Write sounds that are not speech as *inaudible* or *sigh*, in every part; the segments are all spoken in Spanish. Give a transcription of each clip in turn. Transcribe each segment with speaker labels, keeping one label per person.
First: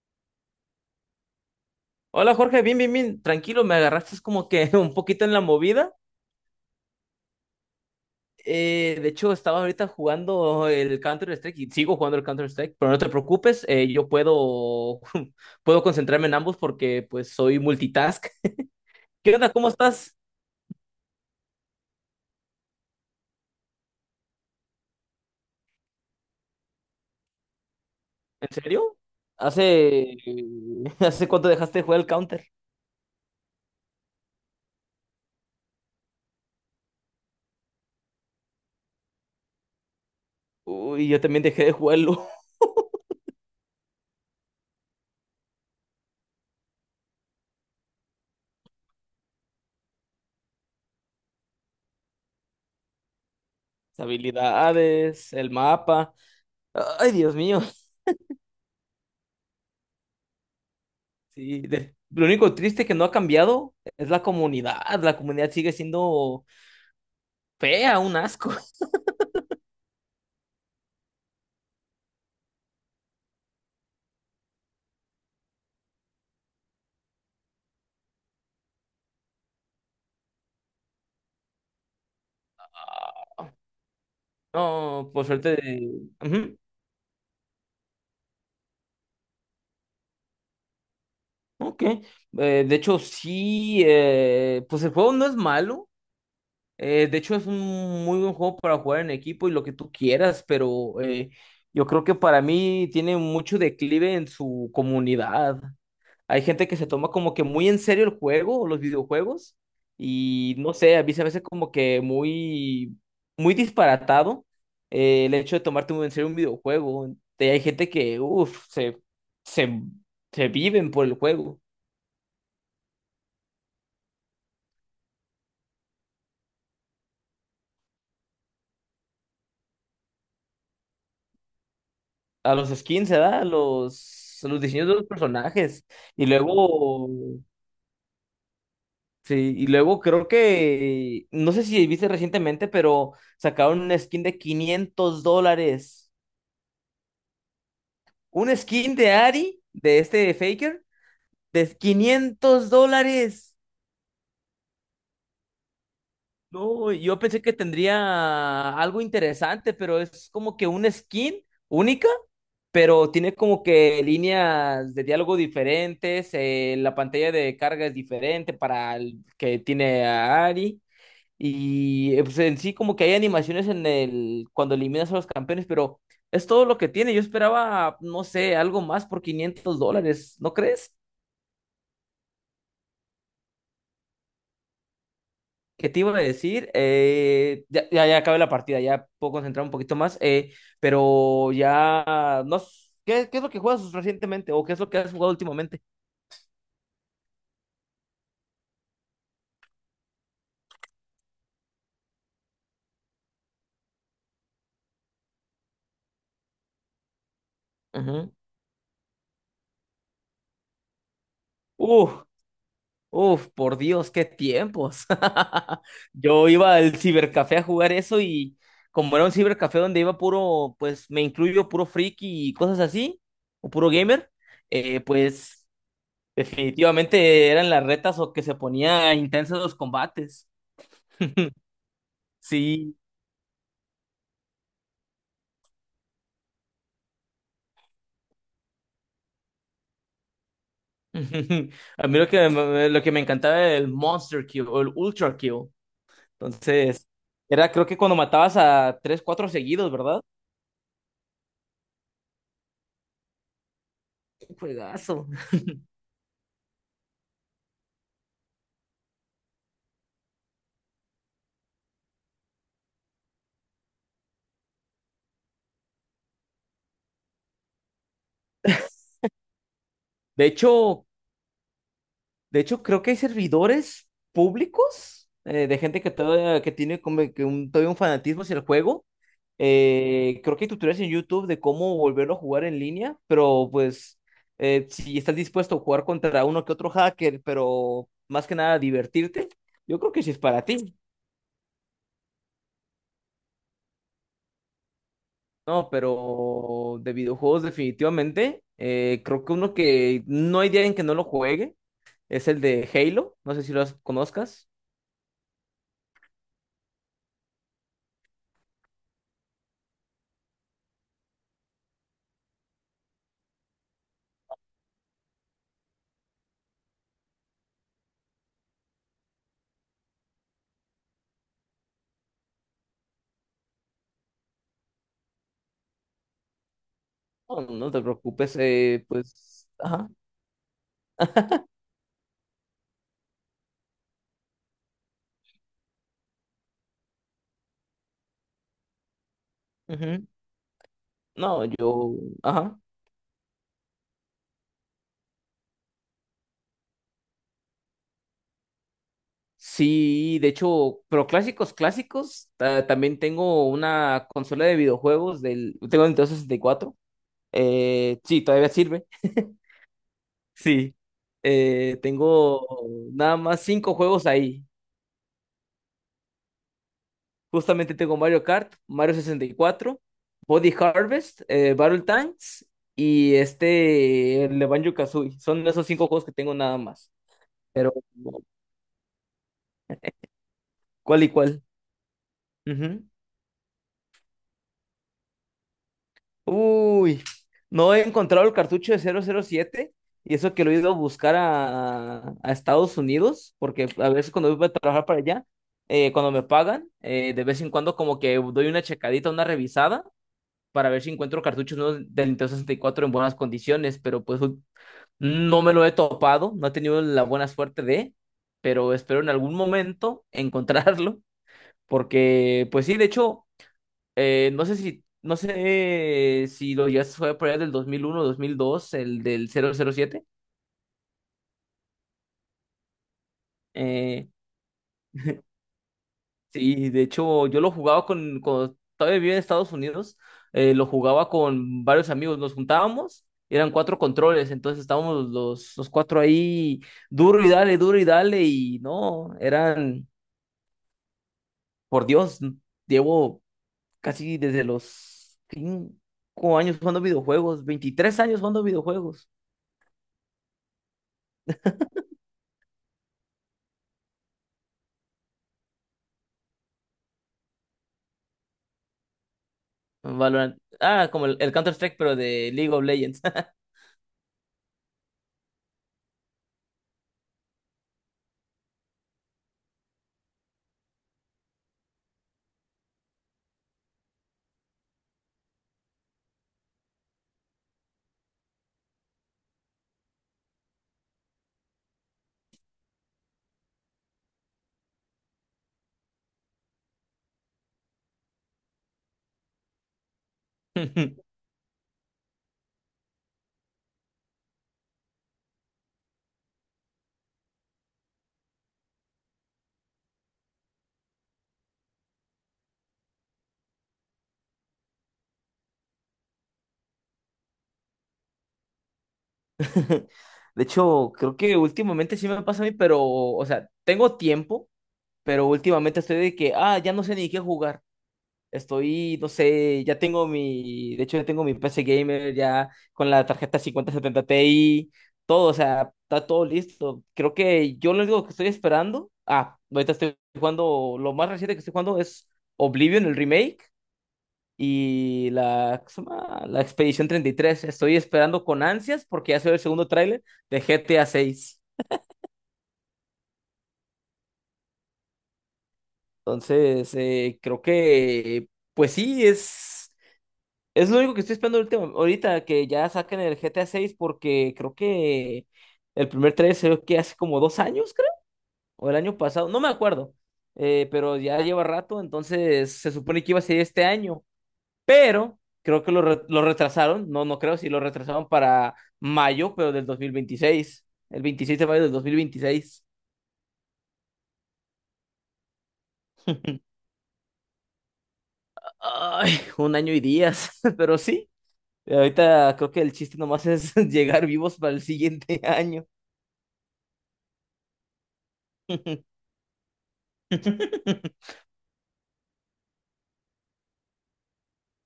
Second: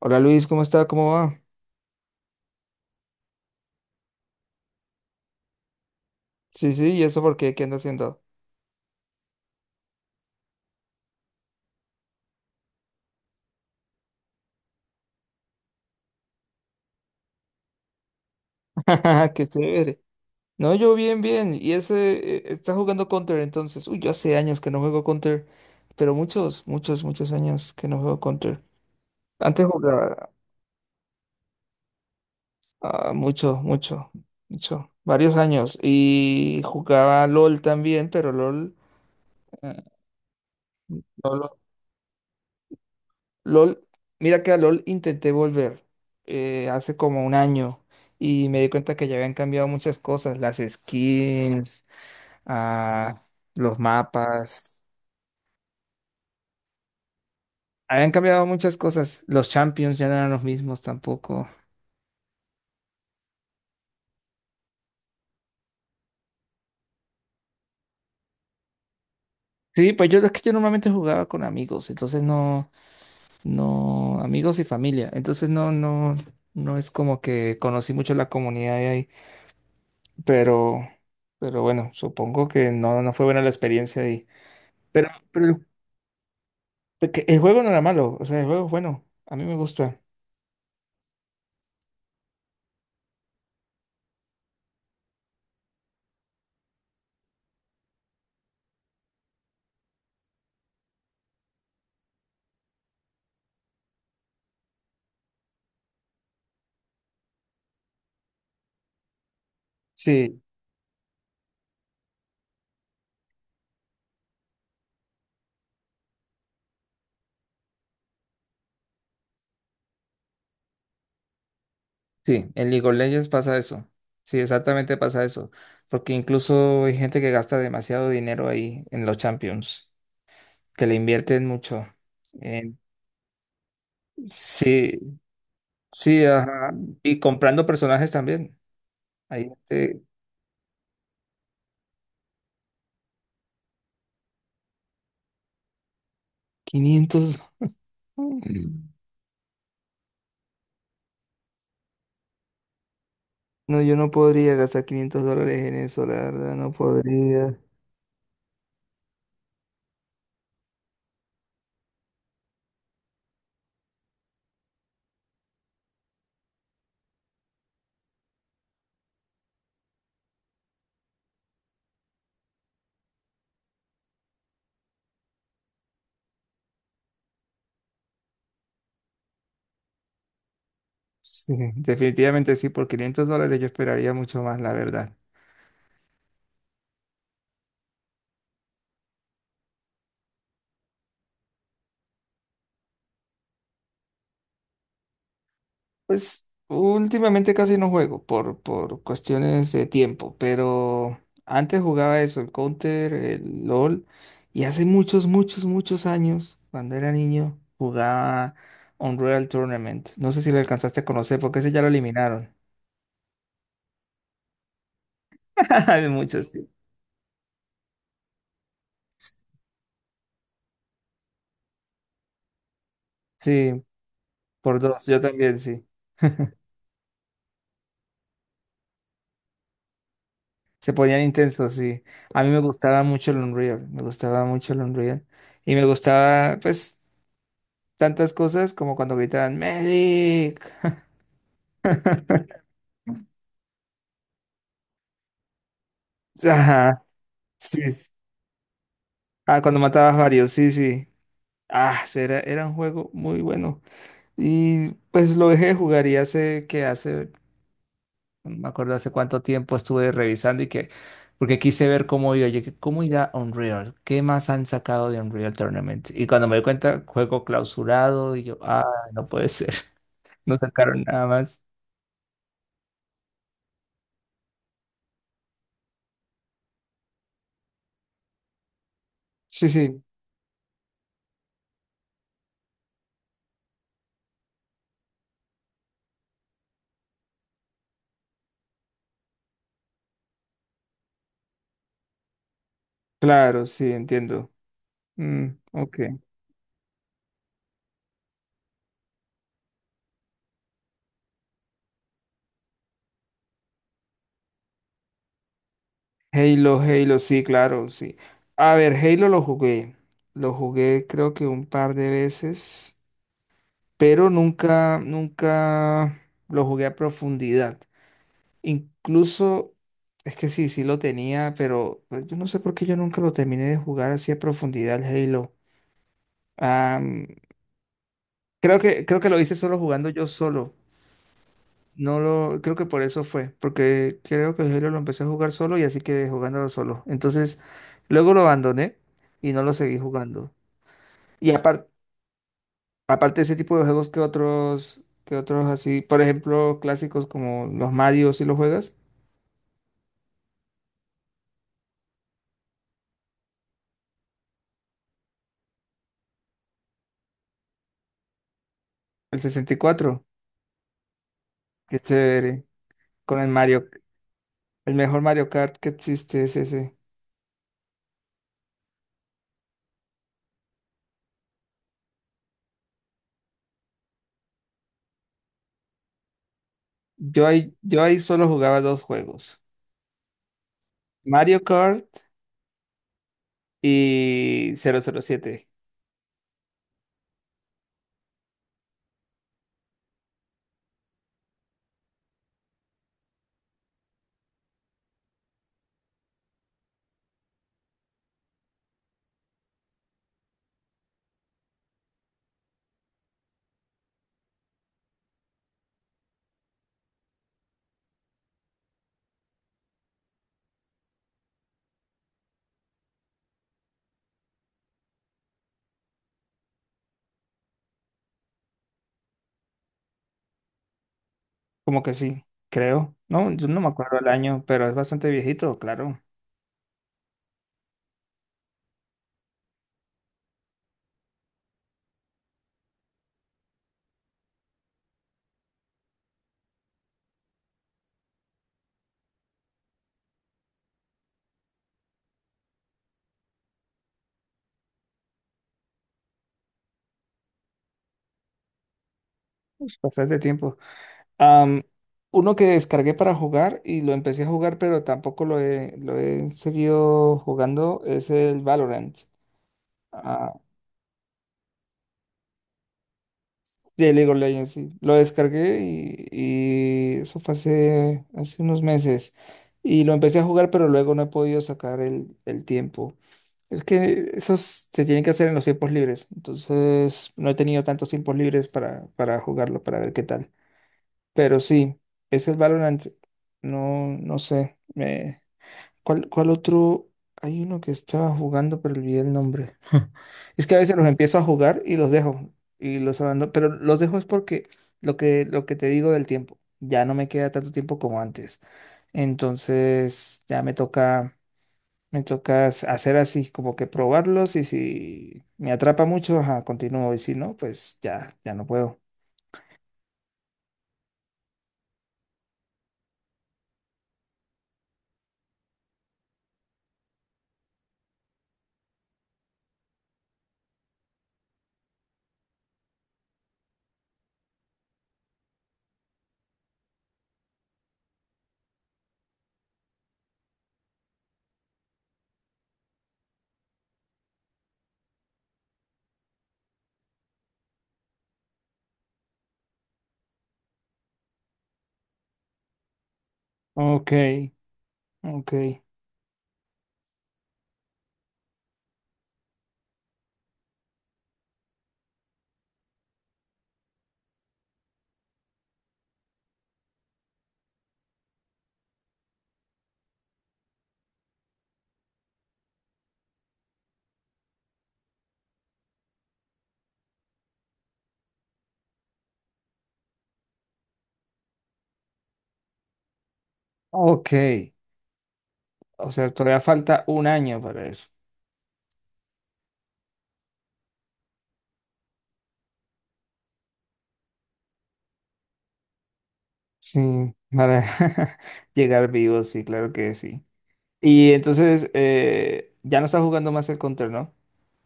Speaker 1: Hola Luis, ¿cómo está? ¿Cómo va?
Speaker 2: Hola Jorge, bien, bien, bien, tranquilo, me agarraste es como que *laughs* un poquito en la movida.
Speaker 1: Sí, sí, ¿y eso por qué? ¿Qué anda haciendo?
Speaker 2: Estaba ahorita jugando el Counter-Strike y sigo jugando el Counter-Strike, pero no te preocupes, yo puedo, *laughs* puedo concentrarme en ambos porque pues soy multitask.
Speaker 1: *laughs*
Speaker 2: ¿Qué
Speaker 1: Qué
Speaker 2: onda? ¿Cómo
Speaker 1: chévere.
Speaker 2: estás?
Speaker 1: No, yo bien, bien. Y ese, está jugando Counter entonces. Uy, yo hace años que no juego Counter, pero muchos, muchos, muchos años que no juego
Speaker 2: ¿En
Speaker 1: Counter.
Speaker 2: serio?
Speaker 1: Antes
Speaker 2: ¿Hace,
Speaker 1: jugaba
Speaker 2: *laughs* ¿hace cuánto dejaste de jugar el Counter?
Speaker 1: mucho, mucho, mucho, varios años. Y jugaba LOL también, eh,
Speaker 2: Uy, yo también
Speaker 1: LOL
Speaker 2: dejé de jugarlo. *laughs*
Speaker 1: LOL, mira que a LOL intenté volver hace como un año y me di cuenta que ya habían cambiado muchas cosas, las skins, ah, los
Speaker 2: Las
Speaker 1: mapas,
Speaker 2: habilidades, el mapa. Ay, Dios mío.
Speaker 1: habían cambiado muchas cosas, los champions ya no eran los mismos tampoco.
Speaker 2: Sí, lo único triste que no ha cambiado es la comunidad. La comunidad sigue siendo fea, un asco. *laughs*
Speaker 1: Sí, pues yo es que yo normalmente jugaba con amigos, entonces no, no, amigos y familia, entonces no, no, no es como que conocí mucho la comunidad de ahí, pero, bueno, supongo que no, no fue buena la experiencia ahí.
Speaker 2: No, por
Speaker 1: Pero
Speaker 2: suerte.
Speaker 1: el
Speaker 2: Ujú,
Speaker 1: Porque el juego no era malo, o sea, el juego es bueno, a mí me gusta.
Speaker 2: ok. Sí, pues el juego no es malo. Es un muy buen juego para jugar en equipo y lo que tú quieras, pero yo creo que para mí tiene mucho declive en su comunidad. Hay gente que se toma como que muy en serio el juego o los videojuegos
Speaker 1: Sí,
Speaker 2: y no sé, a mí se me hace como que muy disparatado el hecho de tomarte muy en serio un videojuego. Hay gente que, uff, se, se viven por el juego.
Speaker 1: sí, en League of Legends pasa eso. Sí, exactamente pasa eso. Porque incluso hay gente que gasta demasiado dinero ahí en los Champions, que le invierten mucho.
Speaker 2: A los
Speaker 1: Eh,
Speaker 2: skins, ¿verdad? A los diseños
Speaker 1: sí,
Speaker 2: de los personajes.
Speaker 1: sí,
Speaker 2: Y
Speaker 1: ajá.
Speaker 2: luego,
Speaker 1: Y comprando personajes también. Hay
Speaker 2: sí, y luego
Speaker 1: gente,
Speaker 2: creo que, no sé si viste recientemente, pero sacaron una skin de $500.
Speaker 1: quinientos.
Speaker 2: Un
Speaker 1: Mm.
Speaker 2: skin de Ari, de este de Faker, de $500.
Speaker 1: No, yo no podría gastar $500 en eso, la verdad, no
Speaker 2: No, yo pensé que
Speaker 1: podría.
Speaker 2: tendría algo interesante, pero es como que un skin única, pero tiene como que líneas de diálogo diferentes, la pantalla de carga es diferente para el que tiene a Ari. Y pues en sí como que hay animaciones en el cuando eliminas a los campeones, pero es todo lo que tiene. Yo esperaba, no sé, algo más por $500, ¿no crees?
Speaker 1: Sí, definitivamente sí, por $500 yo esperaría mucho más, la verdad.
Speaker 2: ¿Qué te iba a decir? Eh, ya acabé la partida, ya puedo concentrar un poquito más, pero ya no s- ¿qué, qué es lo que juegas recientemente o qué es lo que has jugado últimamente?
Speaker 1: Pues últimamente casi no juego por cuestiones de tiempo, pero antes jugaba eso, el Counter, el LOL, y hace muchos, muchos, muchos años, cuando era niño,
Speaker 2: Ujú.
Speaker 1: jugaba Unreal Tournament. No sé si lo alcanzaste a conocer, porque ese ya lo
Speaker 2: Uf,
Speaker 1: eliminaron.
Speaker 2: uf, por Dios, qué tiempos.
Speaker 1: *laughs*
Speaker 2: *laughs*
Speaker 1: Hace muchos,
Speaker 2: Yo
Speaker 1: sí.
Speaker 2: iba al cibercafé a jugar eso y como era un cibercafé donde iba puro, pues me incluyo puro friki y cosas así, o
Speaker 1: Sí,
Speaker 2: puro gamer,
Speaker 1: por dos, yo también,
Speaker 2: pues
Speaker 1: sí. *laughs*
Speaker 2: definitivamente eran las retas o que se ponía intensos los combates.
Speaker 1: Se ponían
Speaker 2: *laughs*
Speaker 1: intensos, sí. A mí me
Speaker 2: Sí.
Speaker 1: gustaba mucho el Unreal, me gustaba mucho el Unreal. Y me gustaba, pues, tantas cosas como cuando gritaban Medic.
Speaker 2: *laughs* A mí lo que,
Speaker 1: *laughs*
Speaker 2: lo que me encantaba era el Monster Kill o el Ultra Kill.
Speaker 1: Ajá,
Speaker 2: Entonces, era
Speaker 1: sí.
Speaker 2: creo que
Speaker 1: Sí.
Speaker 2: cuando matabas a tres, cuatro
Speaker 1: Ah, cuando
Speaker 2: seguidos,
Speaker 1: matabas
Speaker 2: ¿verdad?
Speaker 1: varios, sí, sí. Ah, sí, era un juego muy bueno.
Speaker 2: Un
Speaker 1: Y
Speaker 2: juegazo.
Speaker 1: pues lo dejé de jugar y hace que hace, no me acuerdo hace cuánto tiempo estuve revisando y que, porque quise ver cómo iba, yo, que, cómo irá Unreal, qué más han sacado de Unreal Tournament. Y cuando me di cuenta, juego clausurado y yo, ah, no puede ser, *laughs*
Speaker 2: De
Speaker 1: no sacaron
Speaker 2: hecho,
Speaker 1: nada más.
Speaker 2: de hecho, creo que hay servidores públicos de gente que todavía que tiene como que un, todavía un fanatismo hacia el juego.
Speaker 1: Sí, sí,
Speaker 2: Creo que hay tutoriales en YouTube de cómo volverlo a jugar en línea, pero pues si estás dispuesto a jugar contra uno que otro hacker, pero más que nada divertirte, yo creo que sí es para ti.
Speaker 1: claro, sí, entiendo. Mm,
Speaker 2: No,
Speaker 1: ok.
Speaker 2: pero de videojuegos definitivamente, creo que uno que no hay día en que no lo juegue es el de Halo, no sé si conozcas.
Speaker 1: Halo, Halo, sí, claro, sí. A ver, Halo lo jugué. Lo jugué creo que un par de veces, pero nunca, nunca lo jugué a profundidad. Incluso, es que sí, sí lo tenía, pero pues, yo no sé por qué yo nunca lo terminé de jugar así a profundidad el Halo. Am,
Speaker 2: No, no te preocupes,
Speaker 1: creo que lo hice
Speaker 2: pues,
Speaker 1: solo jugando
Speaker 2: ajá,
Speaker 1: yo solo. No lo, creo que por eso fue, porque creo que Halo lo empecé a jugar solo y así quedé jugándolo solo. Entonces, luego lo abandoné y no lo seguí
Speaker 2: ujú.
Speaker 1: jugando. Y
Speaker 2: No,
Speaker 1: aparte,
Speaker 2: yo, ajá.
Speaker 1: aparte de ese tipo de juegos que otros así, por ejemplo, clásicos como los Mario, si lo juegas,
Speaker 2: Sí, de hecho, pero clásicos, clásicos, también tengo una consola de videojuegos del, tengo Nintendo 64, sí, todavía sirve,
Speaker 1: el 64,
Speaker 2: *laughs* sí,
Speaker 1: qué chévere,
Speaker 2: tengo nada
Speaker 1: con el
Speaker 2: más
Speaker 1: Mario,
Speaker 2: 5 juegos ahí.
Speaker 1: el mejor Mario Kart que existe es ese.
Speaker 2: Justamente tengo Mario Kart, Mario 64, Body Harvest, Battle Tanks y este, el de Banjo-Kazooie. Son esos 5 juegos que tengo nada más.
Speaker 1: Yo ahí,
Speaker 2: Pero,
Speaker 1: yo ahí solo jugaba dos juegos,
Speaker 2: ¿cuál y
Speaker 1: Mario
Speaker 2: cuál?
Speaker 1: Kart
Speaker 2: Ujú.
Speaker 1: y 007.
Speaker 2: Uy, no he encontrado el cartucho de 007 y eso que lo he ido a buscar a Estados Unidos, porque a veces cuando voy a trabajar para allá, cuando me pagan, de vez en cuando como que doy una checadita, una revisada para ver si encuentro cartuchos nuevos del Nintendo 64 en buenas condiciones, pero pues no me lo he topado, no he tenido la buena suerte de, pero espero en algún momento *laughs* encontrarlo, porque pues sí, de hecho, no sé si, no sé si lo llegaste a jugar por allá del 2001, 2002, el del 007,
Speaker 1: Como que sí, creo. No, yo no me acuerdo el
Speaker 2: eh,
Speaker 1: año, pero es bastante viejito, claro.
Speaker 2: Sí, de hecho, yo lo jugaba con, cuando todavía vivía en Estados Unidos, lo jugaba con varios amigos, nos juntábamos, eran cuatro controles, entonces estábamos los cuatro ahí, duro y dale, y no, eran, por Dios, llevo casi desde los 5 años jugando videojuegos, 23 años jugando videojuegos.
Speaker 1: Bastante tiempo. Am, uno que descargué para jugar y lo empecé a jugar, pero tampoco lo he seguido jugando, es el Valorant. Ah,
Speaker 2: Valorant, ah, como el Counter-Strike, pero de League of Legends.
Speaker 1: de League of Legends, sí. Lo descargué y eso fue hace, hace unos meses. Y lo empecé a jugar, pero luego no he podido sacar el tiempo. Es que esos se tienen que hacer en los tiempos libres, entonces no he tenido tantos tiempos libres para jugarlo, para ver qué tal. Pero sí, es el Valorant, no, no sé. ¿Cuál otro? Hay uno que estaba jugando, pero olvidé el nombre. *laughs* Es que a veces los
Speaker 2: *laughs*
Speaker 1: empiezo a jugar y los dejo, y los abandono, pero los dejo es porque lo que te digo del tiempo, ya no me queda tanto tiempo como antes. Entonces ya me toca. Me toca hacer así, como que probarlos y si me atrapa mucho, ajá, continúo y si no, pues ya, ya no puedo.
Speaker 2: *laughs* De hecho, creo que últimamente sí me pasa a mí, pero, o sea, tengo tiempo, pero últimamente estoy de que, ah, ya no sé ni qué jugar. Estoy, no sé, ya tengo mi, de hecho ya tengo mi PC Gamer ya con la tarjeta 5070 Ti, todo, o sea, está todo listo. Creo que yo lo único que estoy esperando, ah, ahorita estoy jugando, lo más reciente que estoy jugando es Oblivion, el remake, y la, ¿cómo se llama? La Expedición 33. Estoy esperando con ansias porque ya soy el segundo tráiler de GTA 6.
Speaker 1: Ok, ok,
Speaker 2: Entonces, creo que, pues sí, es lo único que estoy esperando ahorita, que ya saquen el GTA 6 porque creo que el primer tráiler se ve que hace como dos años, creo, o el año pasado, no me acuerdo. Pero ya lleva rato, entonces se supone que iba a ser este año. Pero creo que lo, lo retrasaron, no, no creo, si lo retrasaron para mayo, pero del 2026 el 26 de mayo del 2026.
Speaker 1: ok. O sea, todavía falta un año para eso.
Speaker 2: Ay, un año y días, *laughs* pero sí. Ahorita creo que el chiste nomás es *laughs* llegar vivos para el siguiente año.
Speaker 1: Sí, para *laughs* llegar vivo, sí, claro que sí. Y
Speaker 2: *laughs*
Speaker 1: entonces, ya no estás jugando más el Counter, ¿no?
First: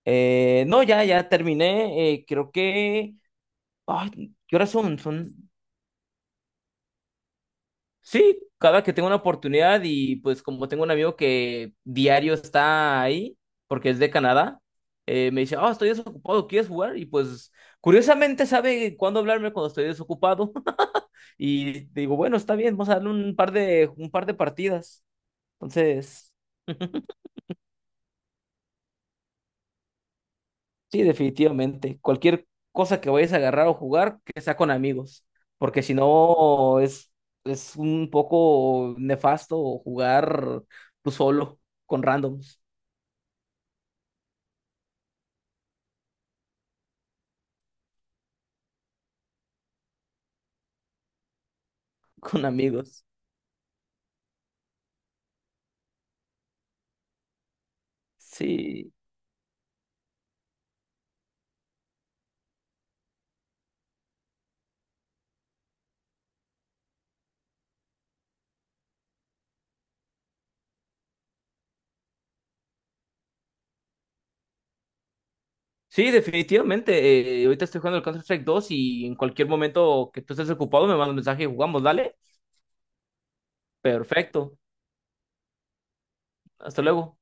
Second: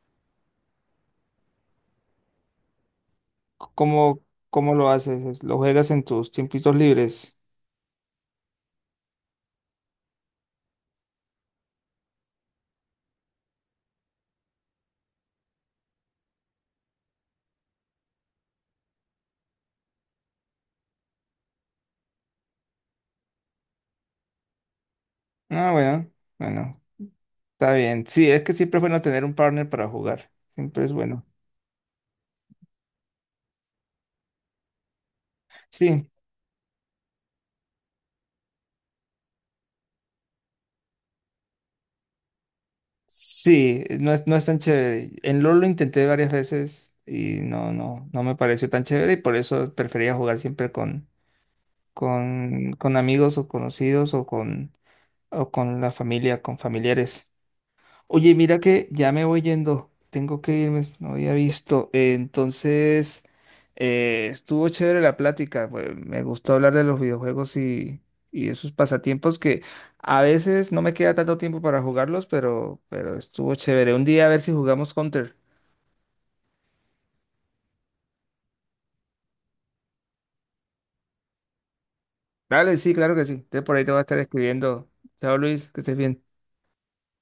Speaker 2: Eh, no, ya terminé. Creo que.
Speaker 1: C- ¿Cómo,
Speaker 2: Ay, ¿qué horas
Speaker 1: cómo lo
Speaker 2: son?
Speaker 1: haces?
Speaker 2: Son.
Speaker 1: ¿Lo juegas en tus tiempitos libres?
Speaker 2: Sí, cada que tengo una oportunidad y pues como tengo un amigo que diario está ahí, porque es de Canadá, me dice, oh, estoy desocupado, ¿quieres jugar? Y pues curiosamente sabe cuándo hablarme cuando estoy desocupado. *laughs* Y digo, bueno, está bien, vamos a darle un par de partidas.
Speaker 1: Ah, bueno,
Speaker 2: Entonces...
Speaker 1: bueno,
Speaker 2: *laughs*
Speaker 1: está bien. Sí, es que siempre es bueno tener un partner para jugar. Siempre es
Speaker 2: Sí,
Speaker 1: bueno.
Speaker 2: definitivamente. Cualquier cosa que vayas a agarrar o jugar, que sea con amigos, porque si
Speaker 1: Sí,
Speaker 2: no es, es un poco nefasto jugar tú solo, con randoms,
Speaker 1: sí, no es, no es tan chévere. En LoL lo intenté varias veces y no, no, no me pareció tan chévere y por eso prefería jugar siempre con,
Speaker 2: *laughs* con
Speaker 1: con
Speaker 2: amigos.
Speaker 1: amigos o conocidos o con la familia, con familiares. Oye, mira que
Speaker 2: Sí,
Speaker 1: ya me voy yendo, tengo que irme, no había visto. Entonces, estuvo chévere la plática, pues, me gustó hablar de los videojuegos y esos pasatiempos que a veces no me queda tanto tiempo para jugarlos, pero estuvo chévere. Un día a ver si jugamos Counter.
Speaker 2: sí, definitivamente. Ahorita estoy jugando el Counter-Strike 2 y en cualquier momento que tú estés ocupado me mandas un mensaje y jugamos, dale.
Speaker 1: Dale, sí, claro que sí. Entonces por ahí te voy a estar
Speaker 2: Perfecto.
Speaker 1: escribiendo. Chao Luis, que estés bien.
Speaker 2: Hasta luego.